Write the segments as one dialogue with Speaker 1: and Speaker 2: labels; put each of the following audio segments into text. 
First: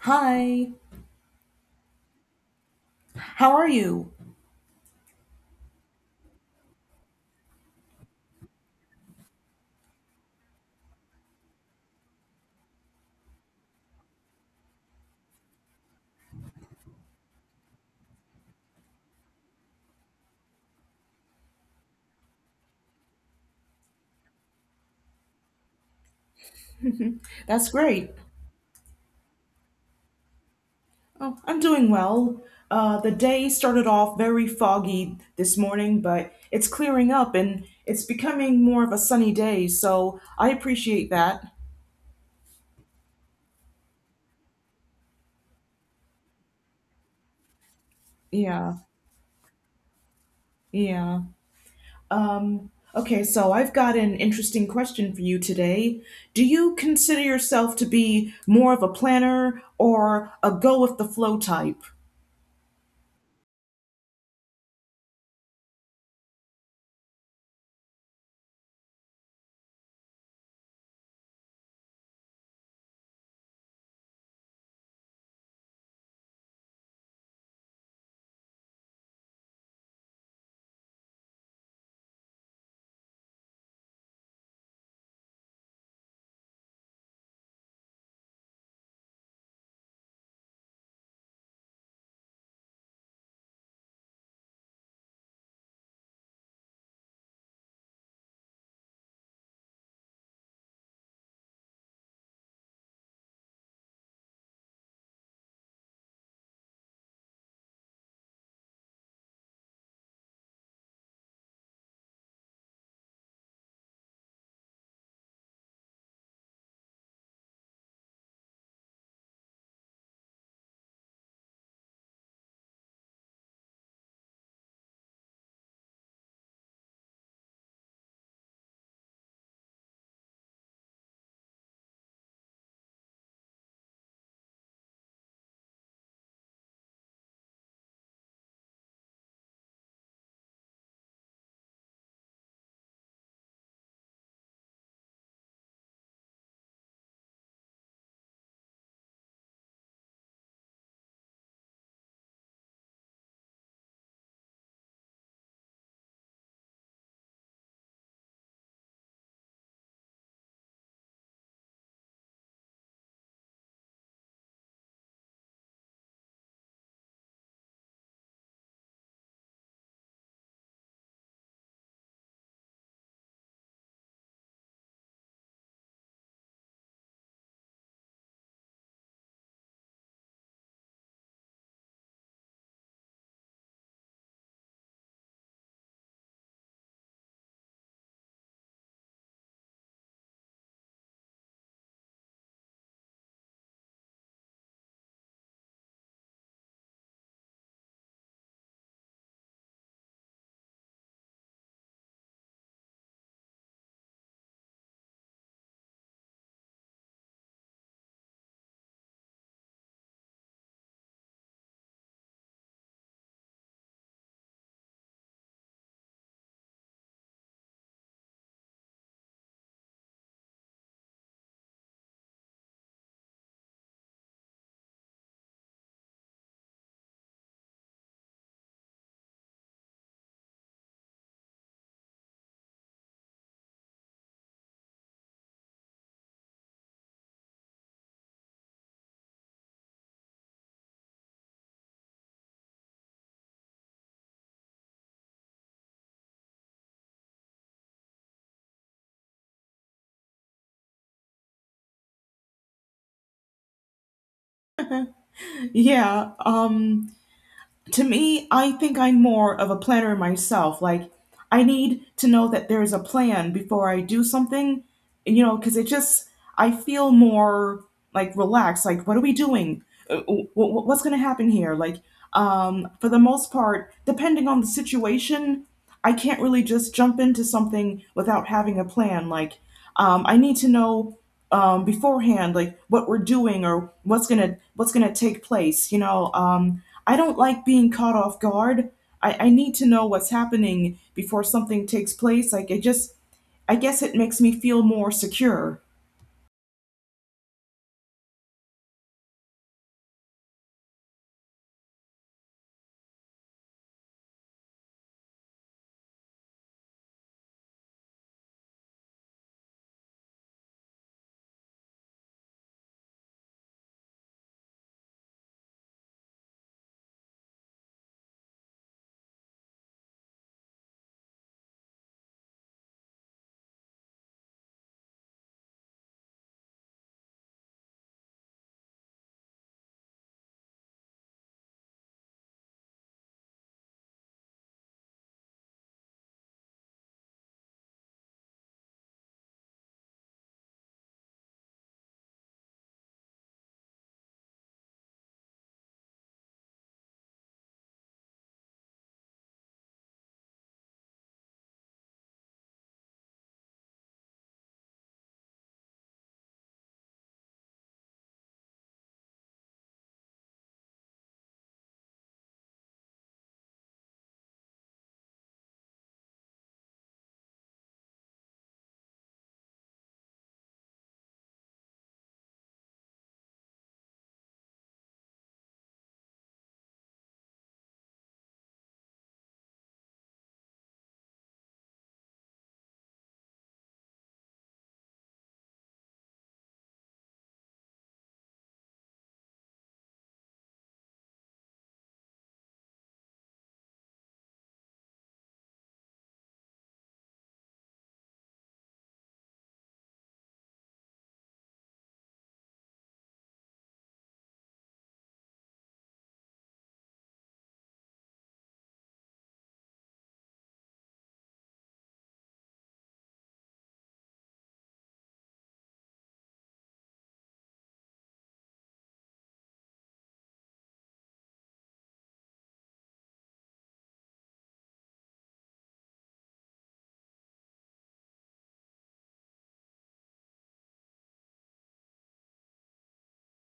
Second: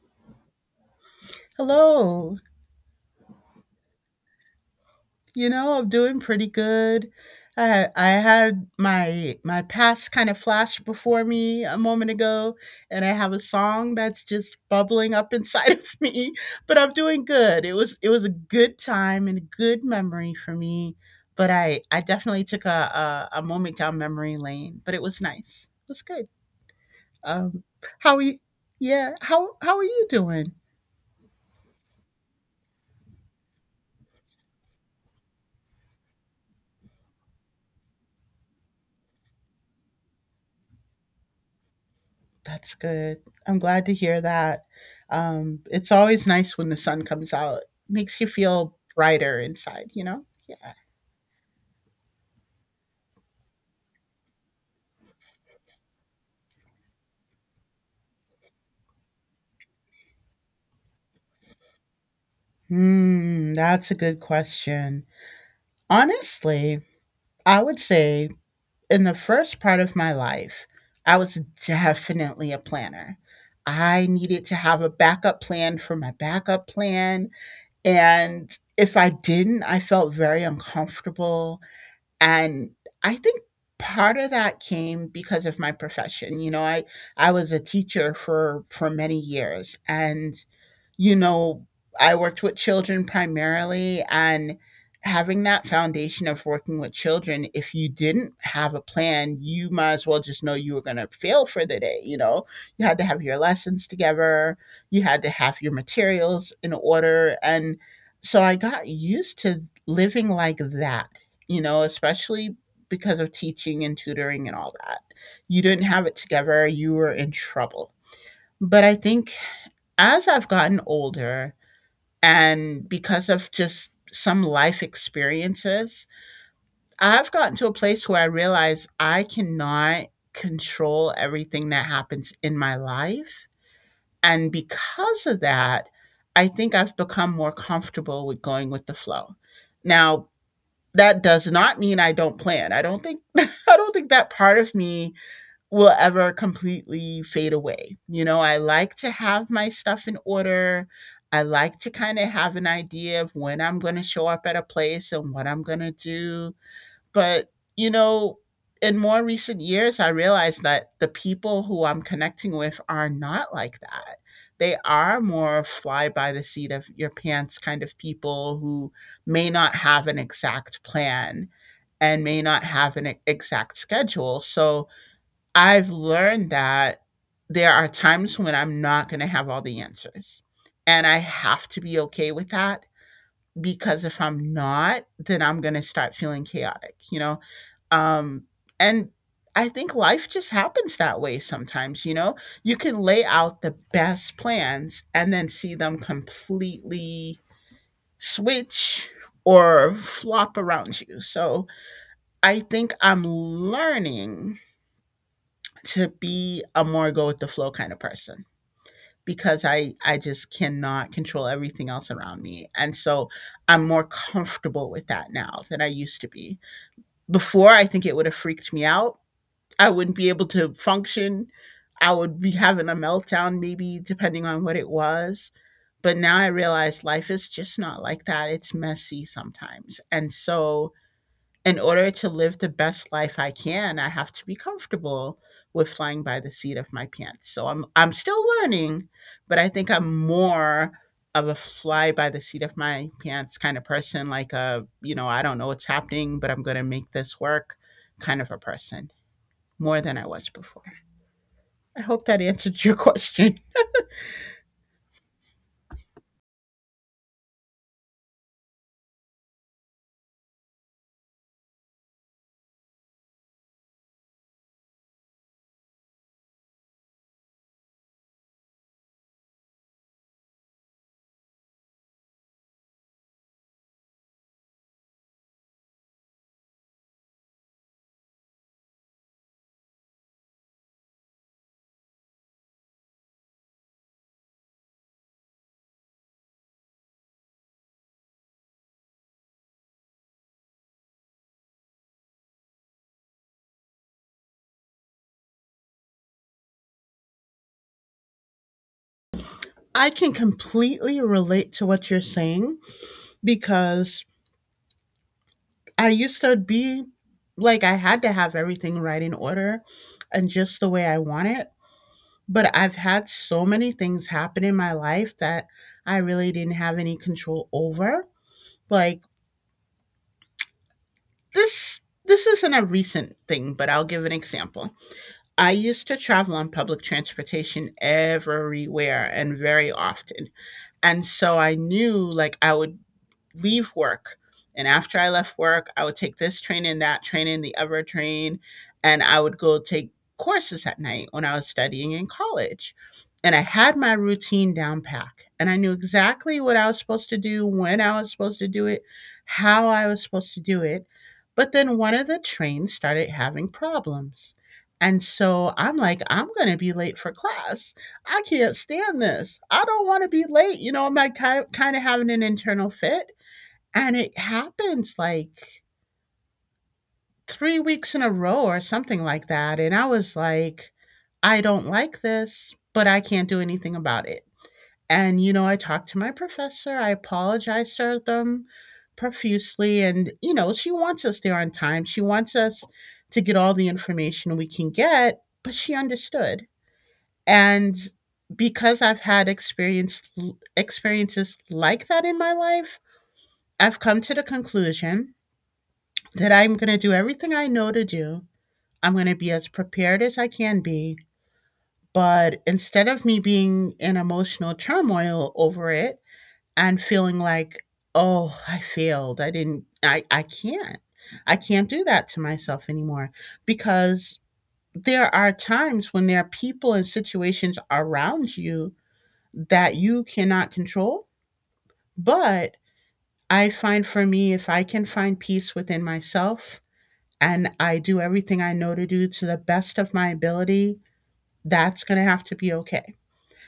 Speaker 1: Hi,
Speaker 2: Hello.
Speaker 1: how are you?
Speaker 2: You know, I'm doing pretty good. I had my past kind of flash before me a moment ago, and I have a song that's just bubbling up inside of me, but I'm doing good. It was a good time and a good memory for me, but I definitely took a moment down memory lane, but it was nice. It was good. Um
Speaker 1: That's great.
Speaker 2: how are you? Yeah, how are you doing?
Speaker 1: Oh, I'm doing well. The day started off very foggy this morning, but it's clearing up and it's becoming more of a sunny day, so I appreciate that.
Speaker 2: That's good. I'm glad to hear that. It's always nice when the sun comes out. Makes you feel
Speaker 1: Yeah,
Speaker 2: brighter inside, you know? Yeah.
Speaker 1: yeah. Um, okay, so I've got an interesting question for you today. Do you consider yourself to be more of a planner or a go with the flow type?
Speaker 2: Hmm, that's a good question. Honestly, I would say in the first part of my life, I was definitely a planner. I needed to have a backup plan for my backup plan. And if I didn't, I felt very uncomfortable. And I think part of that came because of my profession. You know, I was a teacher for many years and you know, I worked with children primarily, and having that foundation of working with children, if you didn't have a plan, you might as well just know you were going to fail for the day. You know, you had to have your lessons together, you had to have your materials in order. And so I got used to living like that, you know, especially because of teaching and tutoring and all that. You didn't have it together, you were in trouble. But I think as I've gotten older, and because of just some life experiences, I've gotten to a place where I realize I cannot control everything that happens in my life. And because of that, I think I've become more comfortable with going with the flow. Now, that does not mean I don't plan. I don't think I don't think that part of me will ever completely fade away. You know, I like to have my stuff in order. I like to kind of have an idea of when I'm going to show up at a place and what I'm going to do. But, you know, in more recent years, I realized that the people who I'm connecting with are not like that. They are more fly by the seat of your pants kind of people who may not have an exact plan and may not have an exact schedule. So, I've learned that there are times when I'm not going to have all the answers. And I have to be okay with that because if I'm not, then I'm going to start feeling chaotic, you know? Um, and I think life just happens that way sometimes, you know? You can lay out the best plans and then see them completely switch or flop around you. So I think I'm learning to be a more go with the flow kind of person because I just cannot control everything else around me. And so I'm more comfortable with that now than I used to be. Before, I think it would have freaked me out. I wouldn't be able to function. I would be having a meltdown maybe depending on what it was. But now I realize life is just not like that. It's messy sometimes. And so in order to live the best life I can, I have to be comfortable with flying by the seat of my pants. So I'm still learning, but I think I'm more of a fly by the seat of my pants kind of person, like a, you know, I don't know what's happening, but I'm going to make this work kind of a person more than I was before. I hope that answered your question.
Speaker 1: Yeah, to me, I think I'm more of a planner myself. Like, I need to know that there is a plan before I do something, you know, because it just, I feel more like relaxed. Like, what are we doing? What's going to happen here? Like, for the most part, depending on the situation, I can't really just jump into something without having a plan. Like, I need to know beforehand, like what we're doing or what's gonna take place. You know, I don't like being caught off guard. I need to know what's happening before something takes place. Like it just, I guess it makes me feel more secure.
Speaker 2: I can completely relate to what you're saying because I used to be like I had to have everything right in order and just the way I want it. But I've had so many things happen in my life that I really didn't have any control over. Like this this isn't a recent thing, but I'll give an example. I used to travel on public transportation everywhere and very often. And so I knew, like, I would leave work. And after I left work, I would take this train and that train and the other train, and I would go take courses at night when I was studying in college. And I had my routine down pack, and I knew exactly what I was supposed to do, when I was supposed to do it, how I was supposed to do it. But then one of the trains started having problems. And so I'm like, I'm going to be late for class. I can't stand this. I don't want to be late. You know, I'm like kind of having an internal fit. And it happens, like, 3 weeks in a row or something like that, and I was like, "I don't like this, but I can't do anything about it." And, you know, I talked to my professor, I apologized to them profusely, and, you know, she wants us there on time, she wants us to get all the information we can get, but she understood. And because I've had experienced experiences like that in my life, I've come to the conclusion that I'm going to do everything I know to do. I'm going to be as prepared as I can be. But instead of me being in emotional turmoil over it and feeling like, oh, I failed, I can't do that to myself anymore. Because there are times when there are people and situations around you that you cannot control. But I find for me, if I can find peace within myself, and I do everything I know to do to the best of my ability, that's going to have to be okay.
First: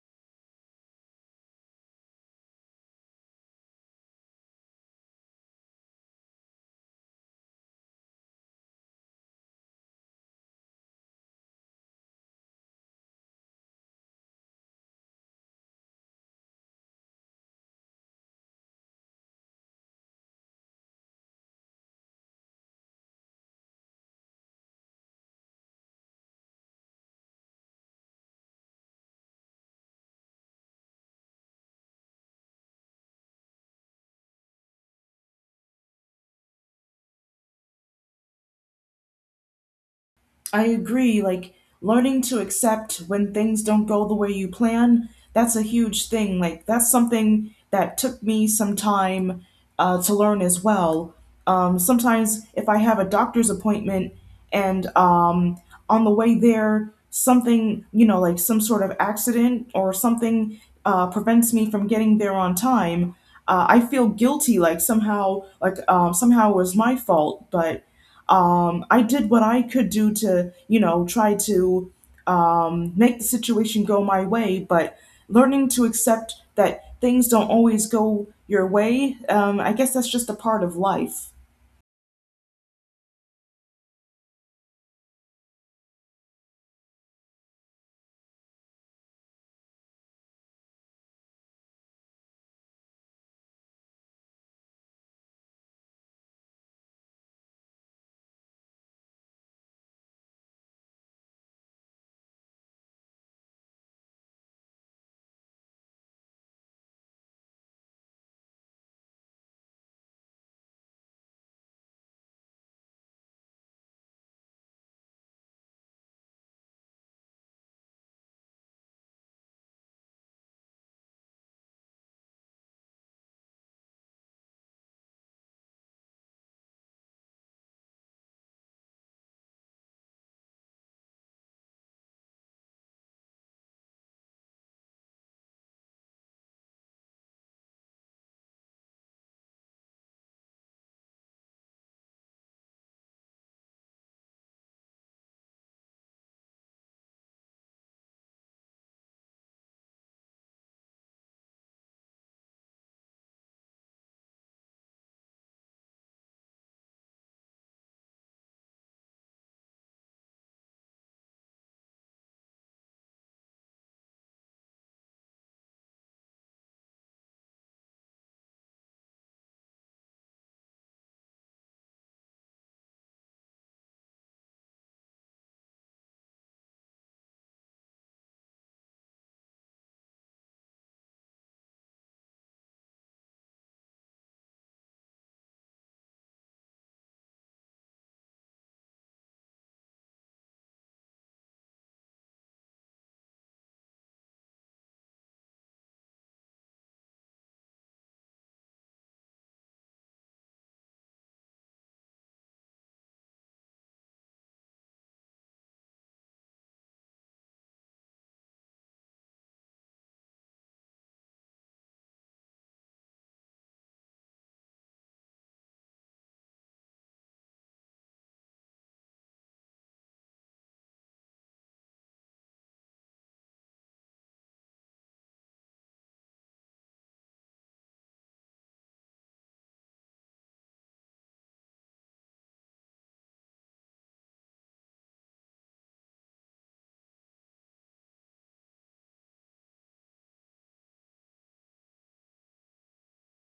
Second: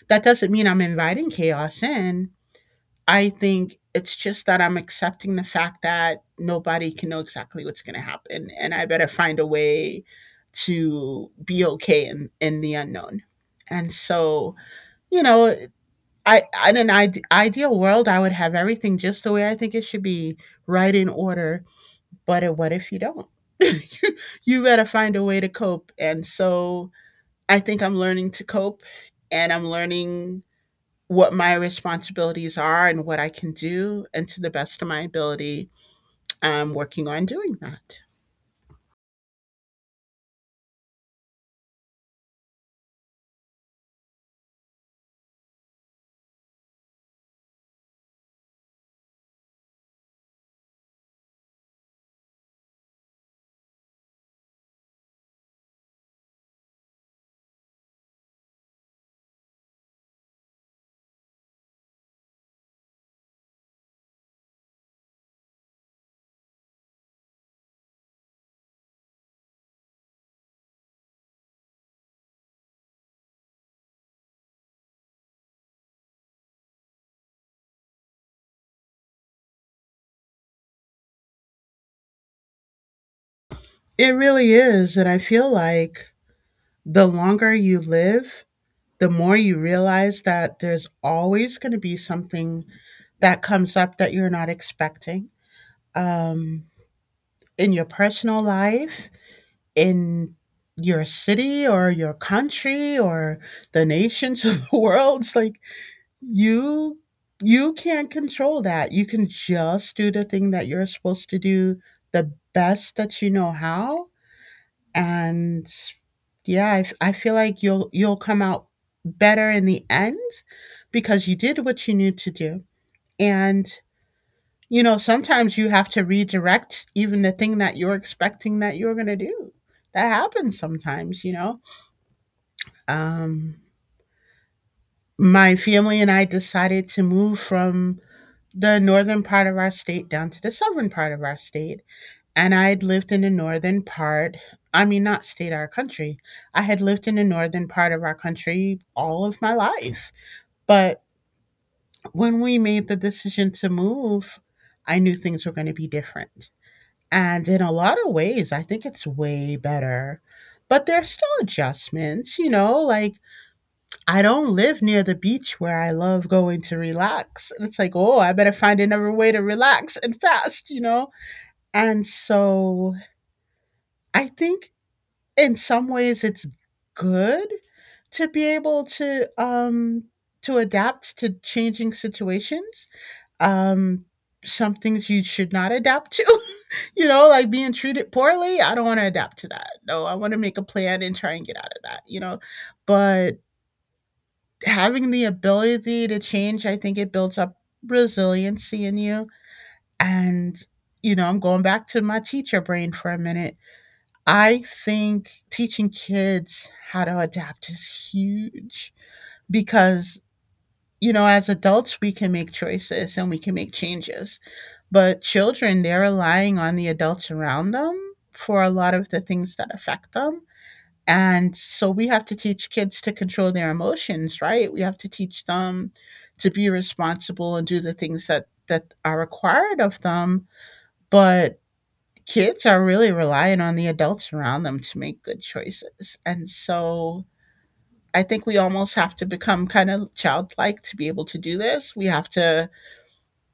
Speaker 2: That doesn't mean I'm inviting chaos in. I think it's just that I'm accepting the fact that nobody can know exactly what's going to happen. And I better find a way to be okay in the unknown. And so, you know, I, in an ideal world, I would have everything just the way I think it should be, right in order, but what if you don't? You better find a way to cope. And so I think I'm learning to cope and I'm learning what my responsibilities are and what I can do. And to the best of my ability, I'm working on doing that.
Speaker 1: I agree. Like learning to accept when things don't go the way you plan, that's a huge thing. Like that's something that took me some time to learn as well. Sometimes if I have a doctor's appointment and on the way there, something, you know, like some sort of accident or something prevents me from getting there on time, I feel guilty, like somehow it was my fault, but I did what I could do to, you know, try to make the situation go my way, but learning to accept that things don't always go your way, I guess that's just a part of life.
Speaker 2: It really is. And I feel like the longer you live, the more you realize that there's always going to be something that comes up that you're not expecting, um, in your personal life, in your city or your country or the nations of the world. It's like you you can't control that. You can just do the thing that you're supposed to do the best that you know how. And yeah, I feel like you'll come out better in the end because you did what you knew to do. And you know, sometimes you have to redirect even the thing that you're expecting that you're going to do. That happens sometimes, you know. Um, my family and I decided to move from the northern part of our state down to the southern part of our state. And I had lived in the northern part, I mean, not state, our country. I had lived in the northern part of our country all of my life. But when we made the decision to move, I knew things were going to be different. And in a lot of ways, I think it's way better. But there's still adjustments, you know, like I don't live near the beach where I love going to relax. And it's like, oh, I better find another way to relax and fast, you know? And so I think in some ways it's good to be able to adapt to changing situations. Um some things you should not adapt to, you know, like being treated poorly. I don't want to adapt to that. No, I want to make a plan and try and get out of that, you know. But having the ability to change, I think it builds up resiliency in you. And, you know, I'm going back to my teacher brain for a minute. I think teaching kids how to adapt is huge because, you know, as adults, we can make choices and we can make changes. But children, they're relying on the adults around them for a lot of the things that affect them. And so we have to teach kids to control their emotions, right? We have to teach them to be responsible and do the things that are required of them, but kids are really relying on the adults around them to make good choices. And so I think we almost have to become kind of childlike to be able to do this. We have to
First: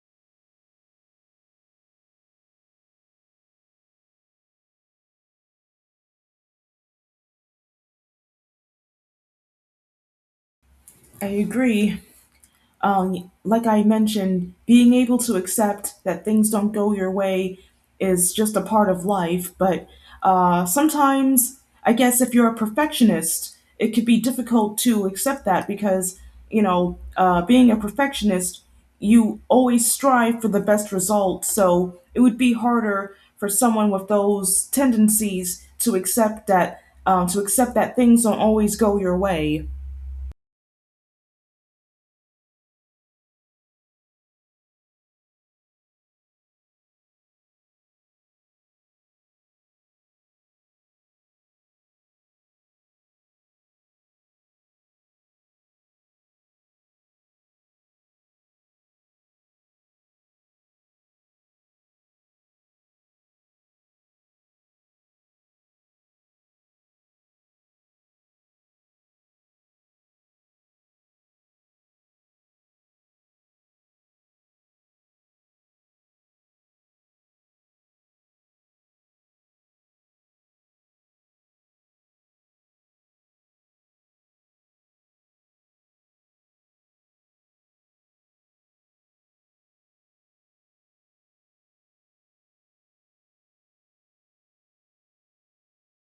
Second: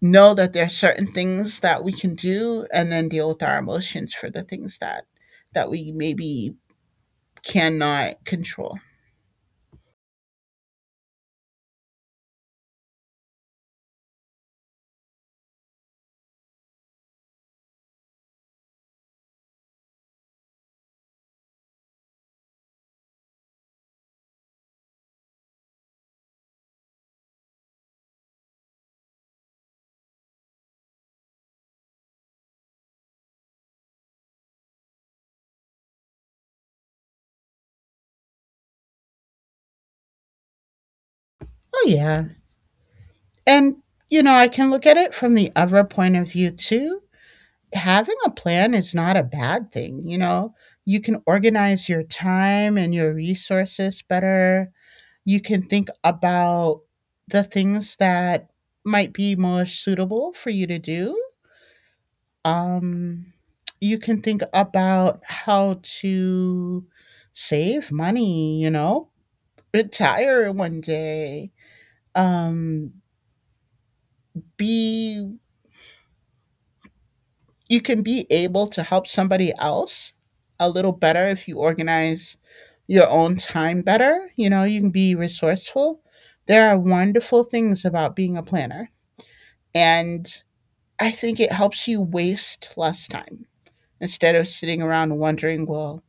Speaker 2: know that there are certain things that we can do and then deal with our emotions for the things that we maybe cannot control.
Speaker 1: I agree. Like I mentioned, being able to accept that things don't go your way is just a part of life. But sometimes, I guess, if you're a perfectionist, it could be difficult to accept that because, you know, being a perfectionist, you always strive for the best result. So it would be harder for someone with those tendencies to accept that things don't always go your way.
Speaker 2: Oh, yeah. And, you know, I can look at it from the other point of view too. Having a plan is not a bad thing, you know? You can organize your time and your resources better. You can think about the things that might be most suitable for you to do. Um, you can think about how to save money, you know, retire one day, um, be you can be able to help somebody else a little better if you organize your own time better. You know, you can be resourceful. There are wonderful things about being a planner. And I think it helps you waste less time instead of sitting around wondering, well,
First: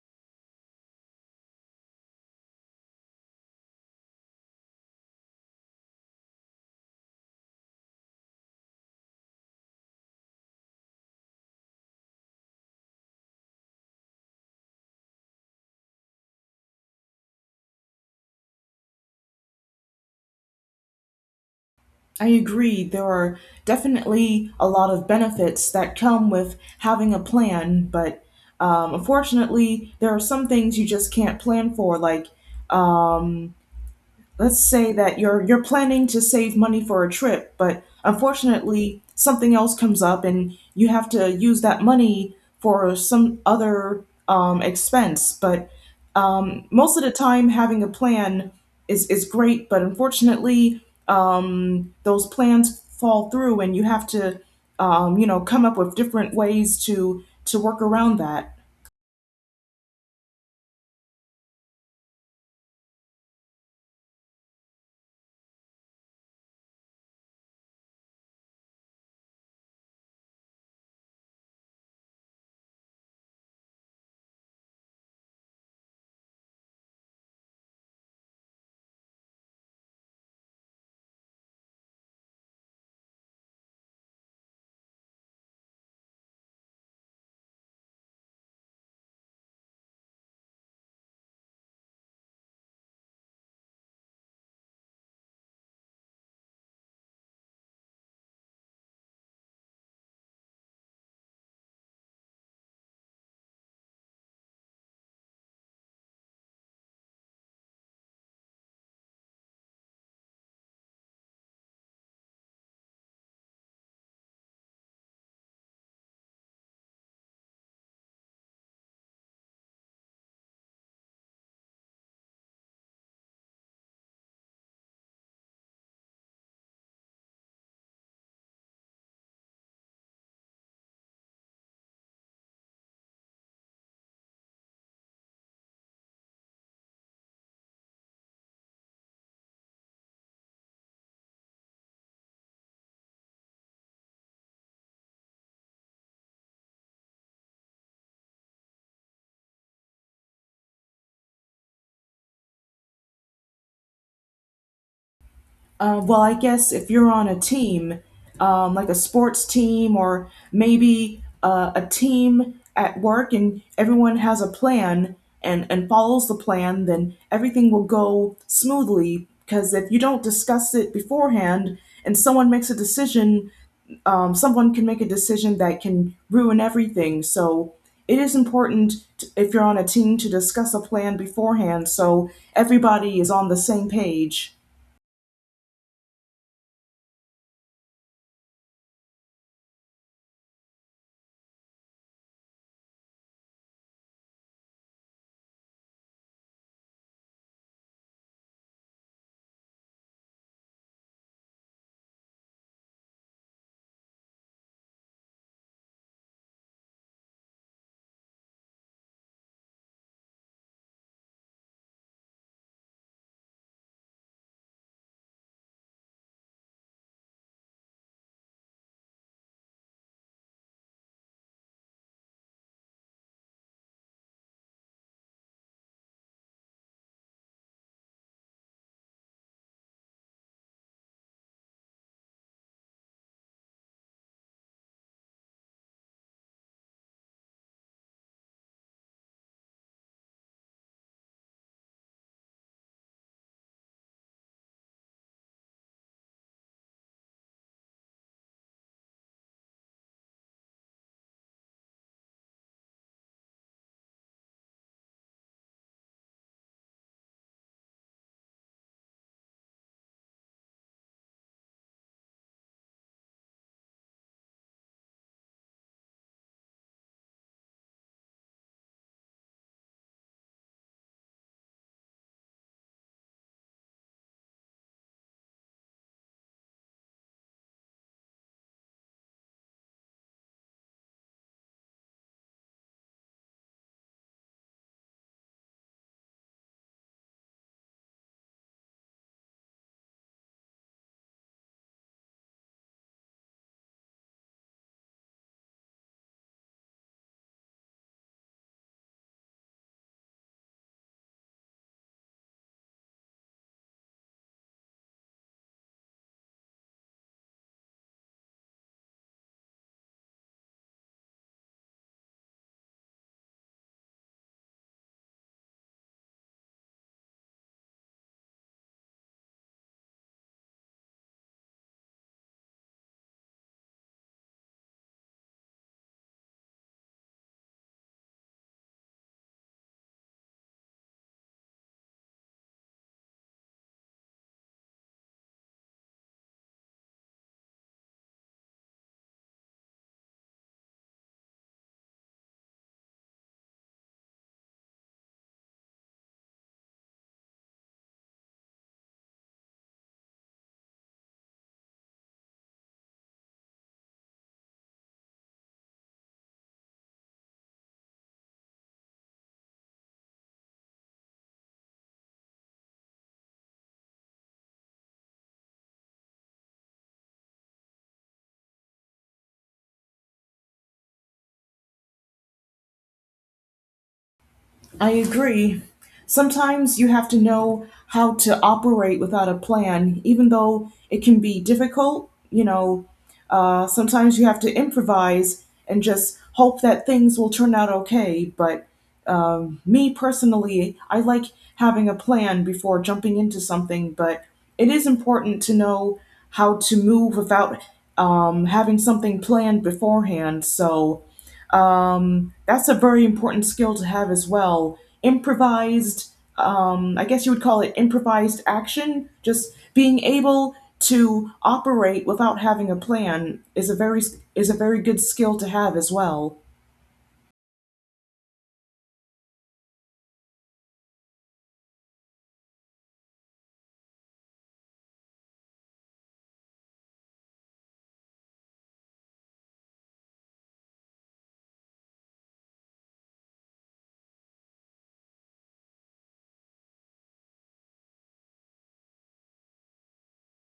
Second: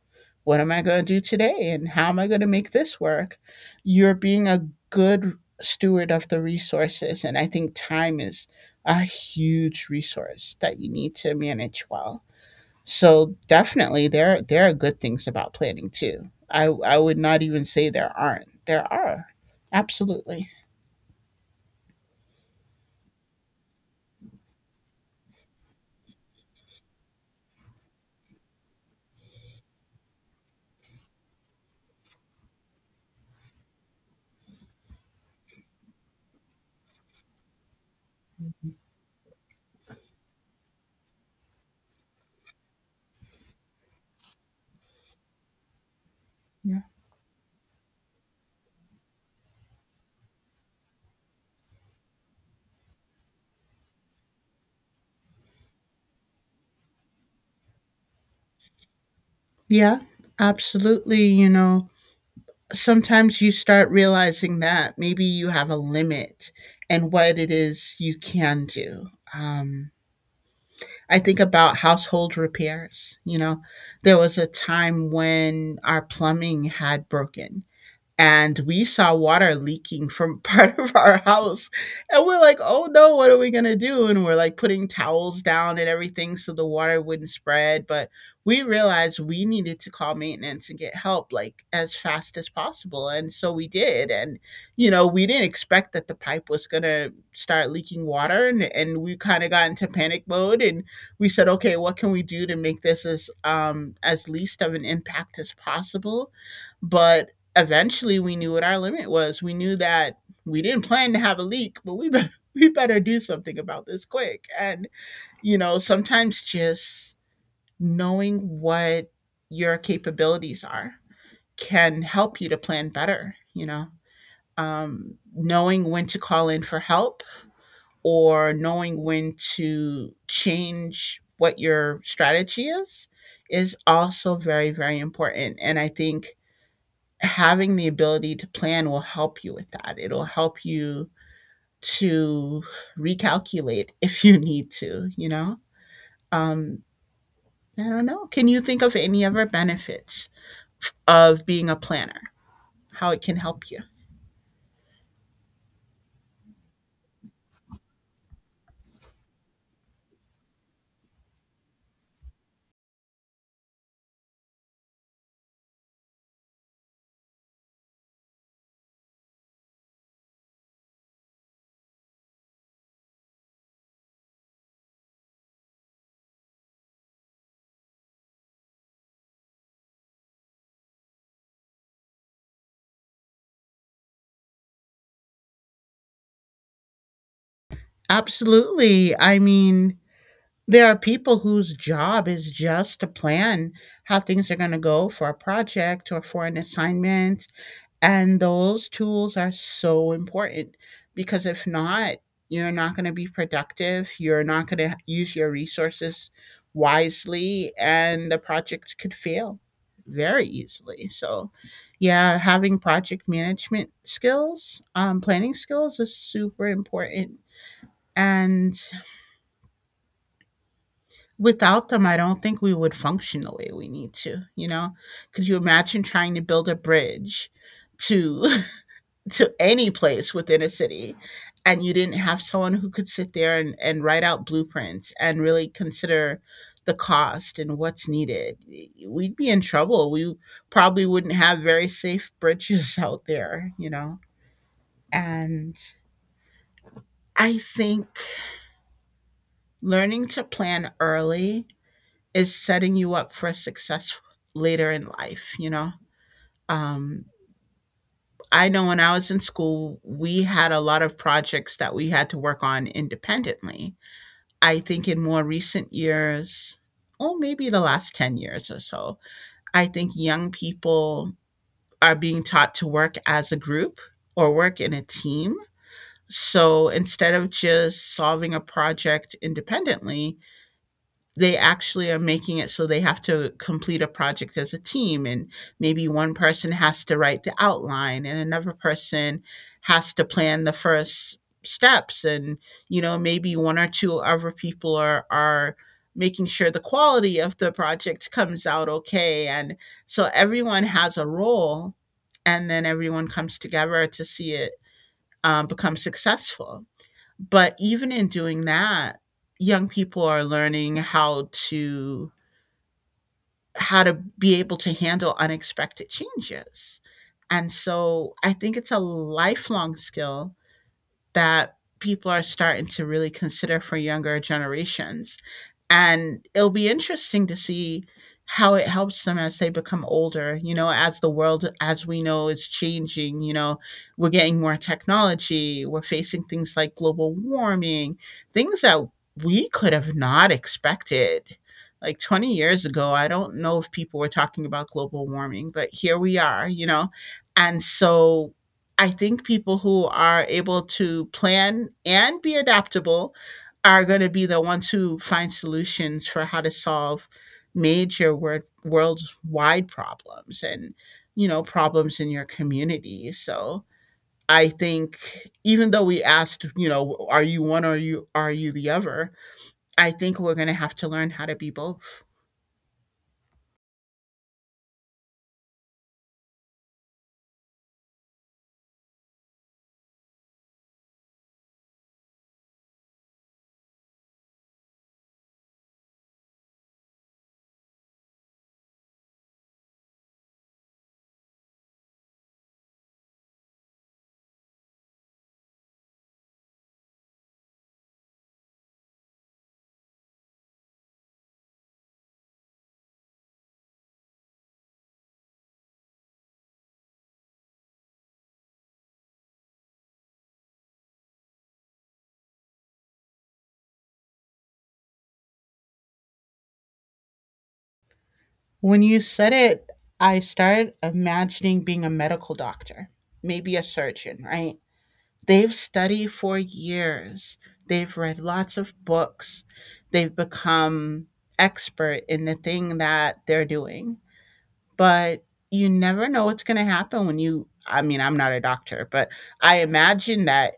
Speaker 2: what am I going to do today? And how am I going to make this work? You're being a good steward of the resources. And I think time is a huge resource that you need to manage well. So definitely there are good things about planning too. I would not even say there aren't. There are. Absolutely.
Speaker 1: I agree. There are definitely a lot of benefits that come with having a plan, but unfortunately, there are some things you just can't plan for, like um, let's say that you're planning to save money for a trip, but unfortunately something else comes up and you have to use that money for some other expense. But
Speaker 2: Yeah.
Speaker 1: most of the time, having a plan is great, but unfortunately, those plans fall through, and you have to you know come up with different ways to work around that.
Speaker 2: Yeah, absolutely. You know, sometimes you start realizing that maybe you have a limit and what it is you can do. Um, I think about household repairs. You know, there was a time when our plumbing had broken and we saw water leaking from part of our house. And we're like, oh no, what are we going to do? And we're like putting towels down and everything so the water wouldn't spread. But we realized we needed to call maintenance and get help like as fast as possible. And so we did. And, you know, we didn't expect that the pipe was going to start leaking water. And we kind of got into panic mode and we said, okay, what can we do to make this as least of an impact as possible? But eventually we knew what our limit was. We knew that we didn't plan to have a leak, but we better do something about this quick. And you know, sometimes just knowing what your capabilities are can help you to plan better, you know. Knowing when to call in for help or knowing when to change what your strategy is also very important, and I think having the ability to plan will help you with that. It'll help you to recalculate if you need to, you know? Um, I don't know. Can you think of any other benefits of being a planner? How it can help you?
Speaker 1: Well, I guess if you're on a team, like a sports team, or maybe a team at work, and everyone has a plan and follows the plan, then everything will go smoothly. Because if you don't discuss it beforehand and someone makes a decision, someone can make a decision that can ruin everything. So it is important to, if you're on a team to discuss a plan beforehand so everybody is on the same page.
Speaker 2: Absolutely. I mean, there are people whose job is just to plan how things are going to go for a project or for an assignment. And those tools are so important because if not, you're not going to be productive. You're not going to use your resources wisely, and the project could fail very easily. So, yeah, having project management skills, planning skills is super important. And without them, I don't think we would function the way we need to. You know, could you imagine trying to build a bridge to any place within a city and you didn't have someone who could sit there and, write out blueprints and really consider the cost and what's needed, we'd be in trouble. We probably wouldn't have very safe bridges out there, you know? And I think learning to plan early is setting you up for success later in life, you know? Um, I know when I was in school, we had a lot of projects that we had to work on independently. I think in more recent years, or maybe the last 10 years or so, I think young people are being taught to work as a group or work in a team. So instead of just solving a project independently, they actually are making it so they have to complete a project as a team, and maybe one person has to write the outline and another person has to plan the first steps, and you know maybe one or two other people are making sure the quality of the project comes out okay, and so everyone has a role and then everyone comes together to see it become successful. But even in doing that, young people are learning how to be able to handle unexpected changes. And so I think it's a lifelong skill that people are starting to really consider for younger generations. And it'll be interesting to see how it helps them as they become older, you know, as the world as we know is changing, you know, we're getting more technology, we're facing things like global warming, things that we could have not expected. Like 20 years ago, I don't know if people were talking about global warming, but here we are, you know. And so I think people who are able to plan and be adaptable are going to be the ones who find solutions for how to solve worldwide problems and you know problems in your community. So I think even though we asked, you know, are you one or you the other, I think we're going to have to learn how to be both.
Speaker 1: I agree. Sometimes you have to know how to operate without a plan, even though it can be difficult. You know, sometimes you have to improvise and just hope that things will turn out okay. But me personally, I like having a plan before jumping into something, but it is important to know how to move without having something planned beforehand. So, that's a very important skill to have as well. Improvised, I guess you would call it improvised action, just being able to operate without having a plan is a very good skill to have as well.
Speaker 2: When you said it, I started imagining being a medical doctor, maybe a surgeon, right? They've studied for years. They've read lots of books. They've become expert in the thing that they're doing, but you never know what's going to happen when you I mean I'm not a doctor, but I imagine that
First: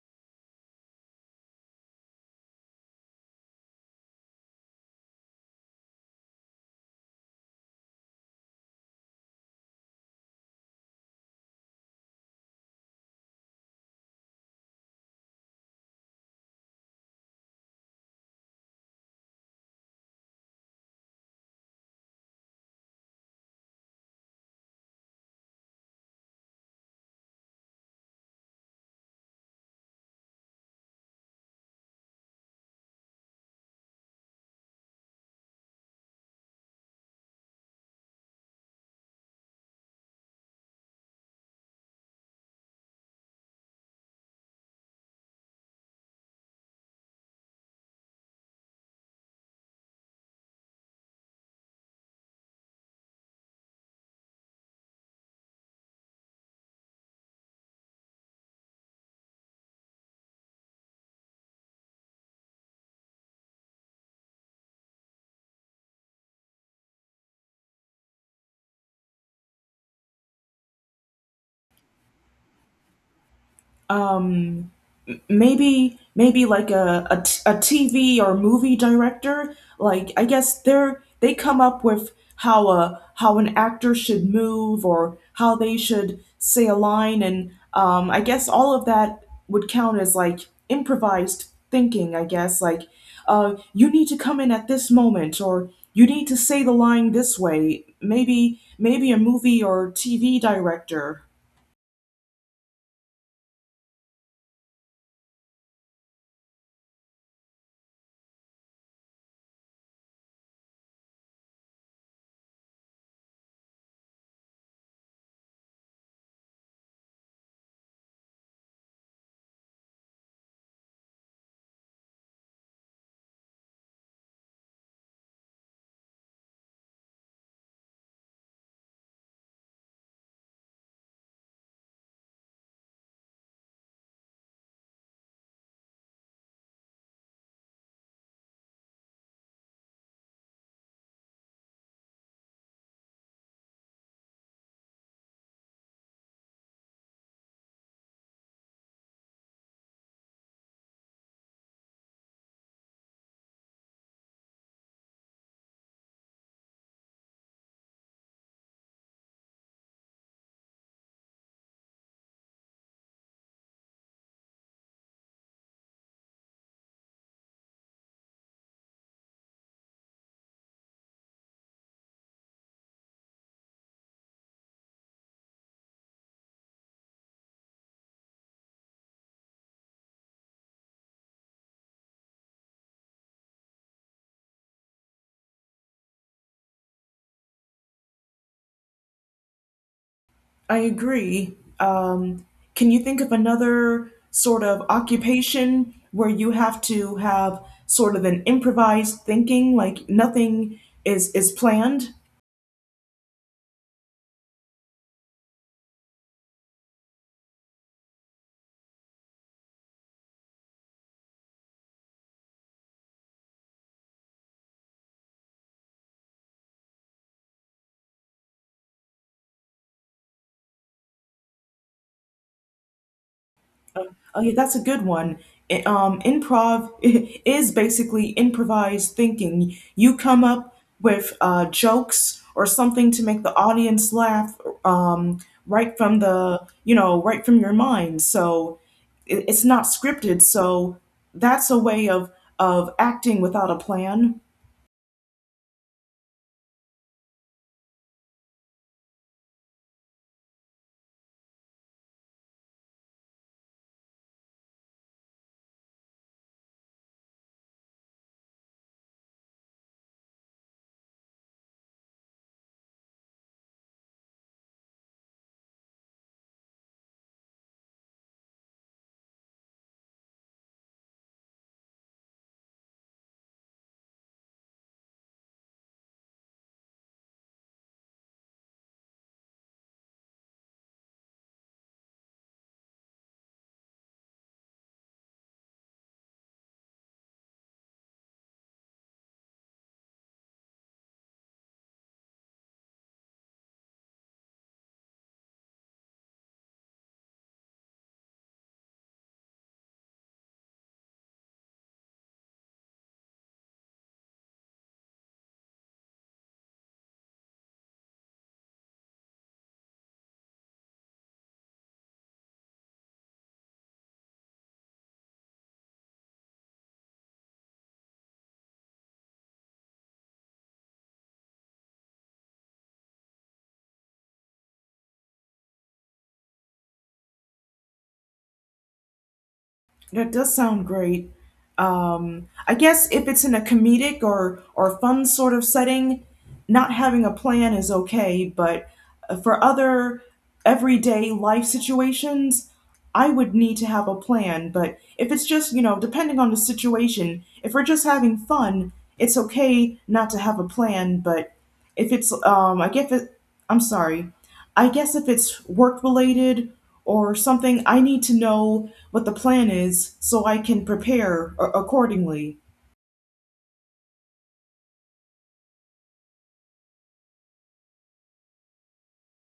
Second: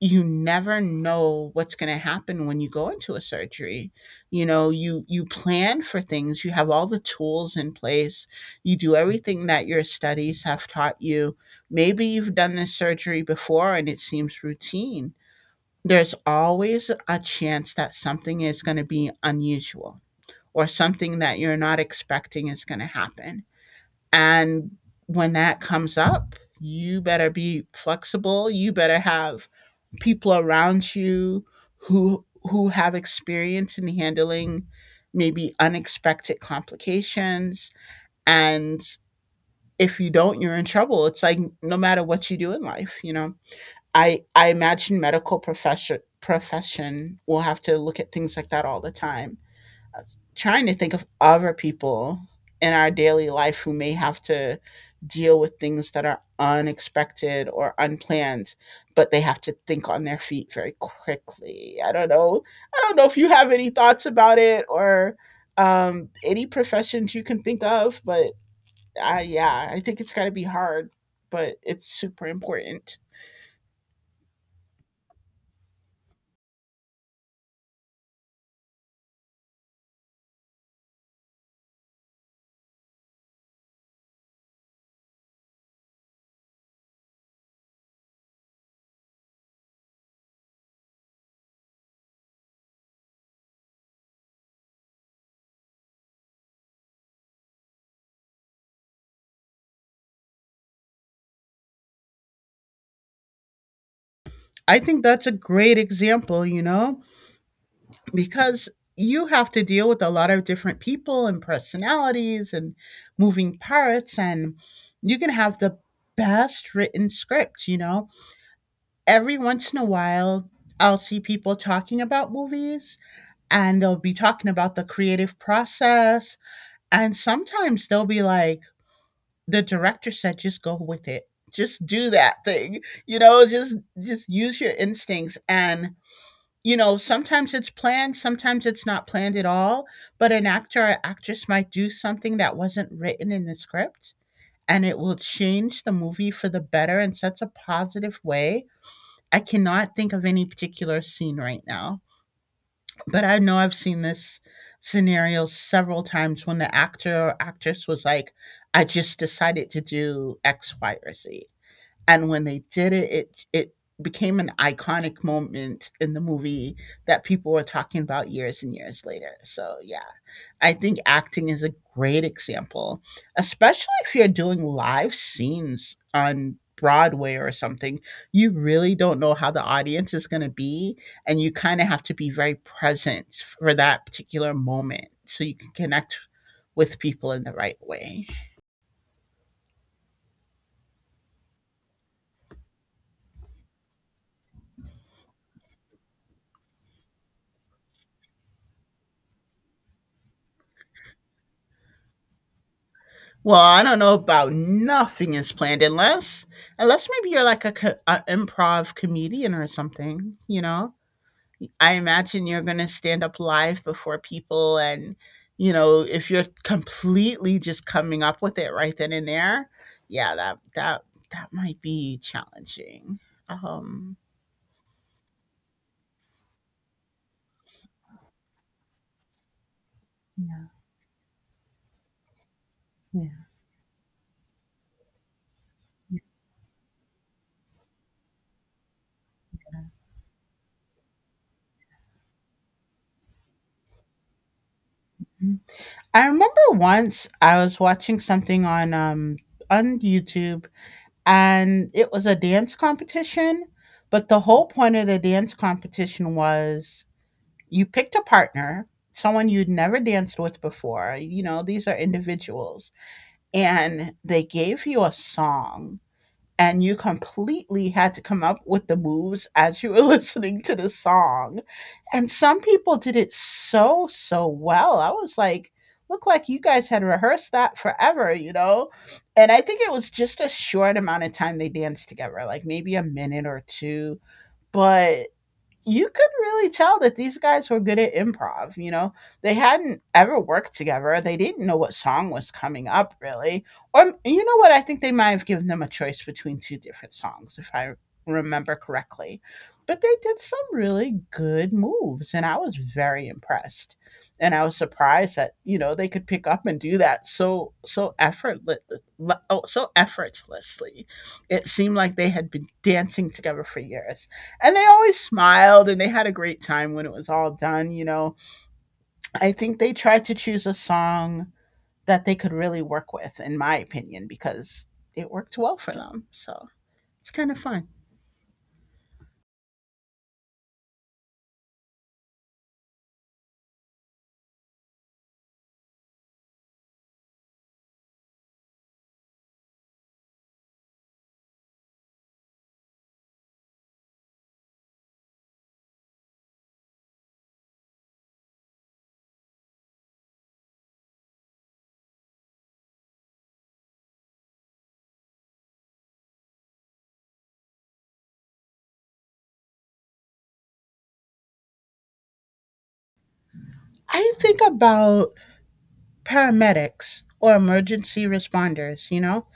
Speaker 2: you never know what's going to happen when you go into a surgery. You know, you plan for things, you have all the tools in place, you do everything that your studies have taught you, maybe you've done this surgery before and it seems routine. There's always a chance that something is going to be unusual or something that you're not expecting is going to happen. And when that comes up, you better be flexible. You better have people around you who have experience in handling maybe unexpected complications. And if you don't, you're in trouble. It's like no matter what you do in life, you know. I imagine medical profession will have to look at things like that all the time, trying to think of other people in our daily life who may have to deal with things that are unexpected or unplanned, but they have to think on their feet very quickly. I don't know, if you have any thoughts about it, or any professions you can think of, but yeah, I think it's got to be hard, but it's super important.
Speaker 1: Maybe like a TV or movie director. Like I guess they come up with how a how an actor should move or how they should say a line, and I guess all of that would count as like improvised thinking. I guess like you need to come in at this moment or you need to say the line this way. Maybe a movie or TV director.
Speaker 2: I think that's a great example, you know, because you have to deal with a lot of different people and personalities and moving parts, and you can have the best written script, you know. Every once in a while I'll see people talking about movies, and they'll be talking about the creative process, and sometimes they'll be like, the director said, just go with it, just do that thing, you know, just use your instincts. And you know, sometimes it's planned, sometimes it's not planned at all, but an actor or actress might do something that wasn't written in the script, and it will change the movie for the better in such a positive way. I cannot think of any particular scene right now, but I know I've seen this scenario several times when the actor or actress was like, I just decided to do X, Y, or Z, and when they did it became an iconic moment in the movie that people were talking about years and years later. So yeah, I think acting is a great example, especially if you're doing live scenes on Broadway or something. You really don't know how the audience is going to be, and you kind of have to be very present for that particular moment so you can connect with people in the right way.
Speaker 1: I agree. Can you think of another sort of occupation where you have to have sort of an improvised thinking, like nothing is planned?
Speaker 2: Well, I don't know about nothing is planned, unless maybe you're like a improv comedian or something, you know? I imagine you're going to stand up live before people and, you know, if you're completely just coming up with it right then and there, yeah, that might be challenging. Um
Speaker 1: Oh, yeah, that's a good one. Improv is basically improvised thinking. You come
Speaker 2: yeah.
Speaker 1: up with jokes or something to make the audience laugh um, right from the, you know, right from your mind. So it's not scripted. So that's a way of acting without a plan.
Speaker 2: Yeah. I remember once I was watching something on YouTube, and it was a dance competition. But the whole point of the dance competition was you picked a partner, someone you'd never danced with before. You know, these are individuals, and they gave you a song and you completely had to come up with the moves as you were listening to the song. And some people did it so, so well. I was like, look like you guys had rehearsed that forever, you know? And I think it was just a short amount of time they danced together, like maybe a minute or two. But you could really tell that these guys were good at improv. You know, they hadn't ever worked together. They didn't know what song was coming up, really. Or, you know what? I think they might have given them a choice between two different songs, if I remember correctly. But they did some really good moves, and I was very impressed. And I was surprised that you know they could pick up and do that so effortlessly. It seemed like they had been dancing together for years and they always smiled and they had a great time when it was all done, you know. I think they tried to choose a song that they could really work with, in my opinion, because it worked well for them. So it's kind of fun.
Speaker 1: That does sound great. I guess if it's in a comedic or fun sort of setting, not having a plan is okay. But for other everyday life situations, I would need to have a plan. But if it's just you know depending on the situation, if we're just having fun, it's okay not to have a plan. But if it's I'm sorry. I guess if it's work related or something, I need to know what the plan is so I can prepare accordingly.
Speaker 2: I think about paramedics or emergency responders, you know?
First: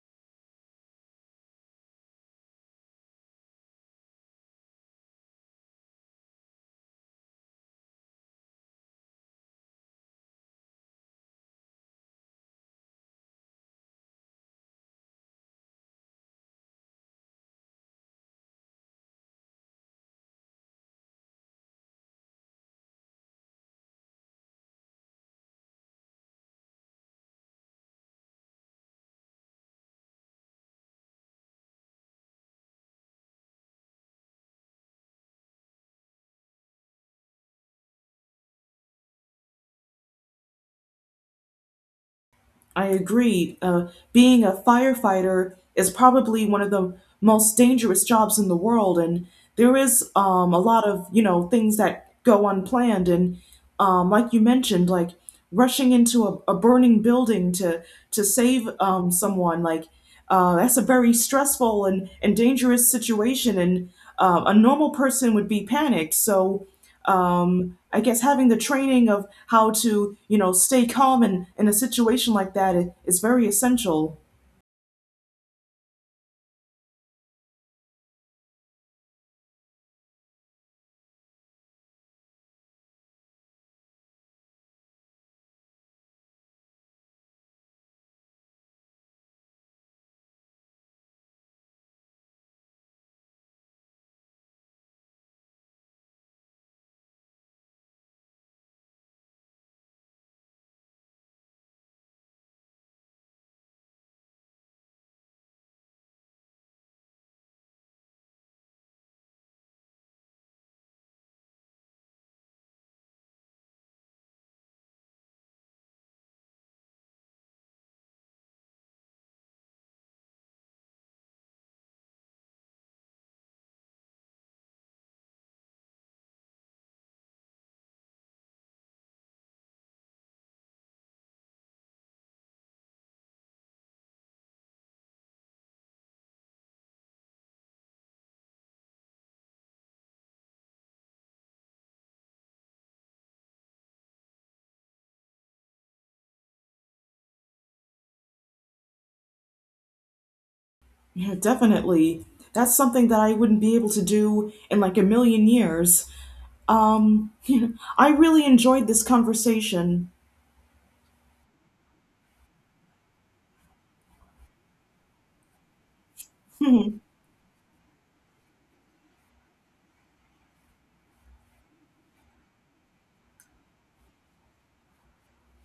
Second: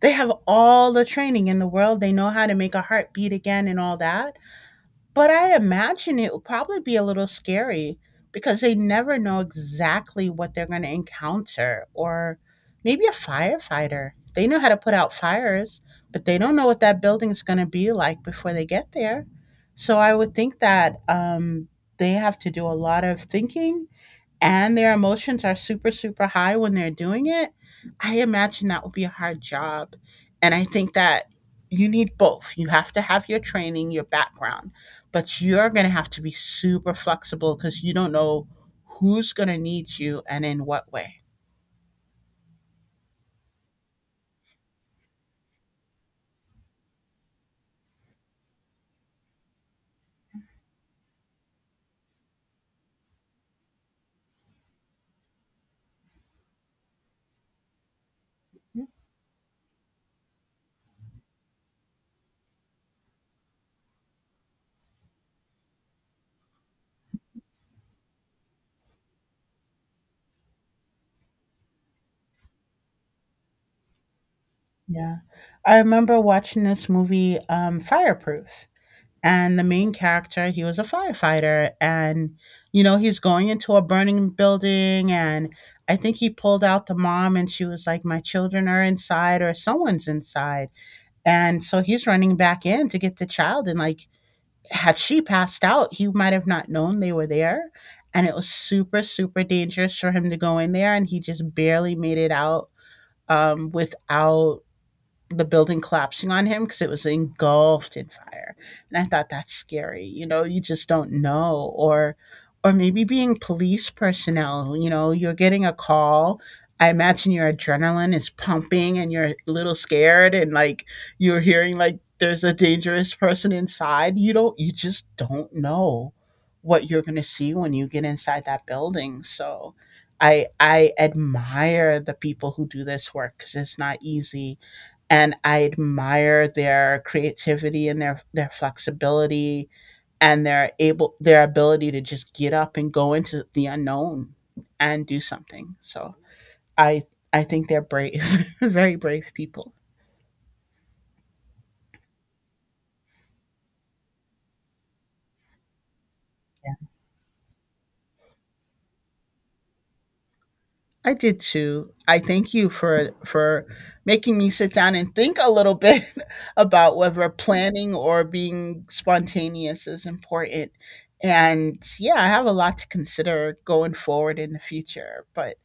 Speaker 2: They have all the training in the world. They know how to make a heart beat again and all that. But I imagine it will probably be a little scary because they never know exactly what they're going to encounter. Or maybe a firefighter. They know how to put out fires, but they don't know what that building's going to be like before they get there. So I would think that they have to do a lot of thinking and their emotions are super, super high when they're doing it, I imagine that would be a hard job. And I think that you need both. You have to have your training, your background, but you're going to have to be super flexible because you don't know who's going to need you and in what way.
Speaker 1: I agree. Being a firefighter is probably one of the most dangerous jobs in the world, and there is a lot of you know things that go unplanned. And like you mentioned, like rushing into a burning building to save someone, like that's a very stressful and dangerous situation, and a normal person would be panicked. So I guess having the training of how to, you know, stay calm in a situation like that is very essential.
Speaker 2: Yeah. I remember watching this movie, Fireproof, and the main character he was a firefighter and you know he's going into a burning building and I think he pulled out the mom and she was like, my children are inside, or someone's inside, and so he's running back in to get the child, and like had she passed out he might have not known they were there. And it was super, super dangerous for him to go in there, and he just barely made it out without the building collapsing on him because it was engulfed in fire. And I thought that's scary. You know, you just don't know. Or maybe being police personnel, you know, you're getting a call. I imagine your adrenaline is pumping and you're a little scared and like you're hearing like there's a dangerous person inside. You just don't know what you're going to see when you get inside that building. So I admire the people who do this work cuz it's not easy, and I admire their creativity and their flexibility and their ability to just get up and go into the unknown and do something. So I I think they're brave, very brave people.
Speaker 1: Yeah, definitely. That's something that I wouldn't be able to do in like a million years.
Speaker 2: Yeah.
Speaker 1: Um, I really enjoyed this conversation.
Speaker 2: I did too. I thank you for making me sit down and think a little bit about whether planning or being spontaneous is important. And yeah, I have a lot to consider going forward in the future, but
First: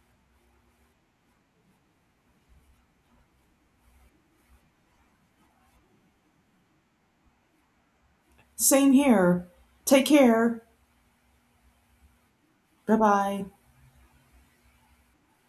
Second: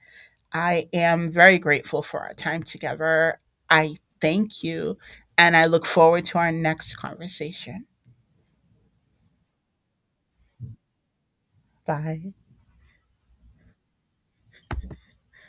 Speaker 2: I am very grateful for our time together. I thank you, and I look forward to our next conversation.
Speaker 1: Same here. Take care.
Speaker 2: Bye.
Speaker 1: Bye bye.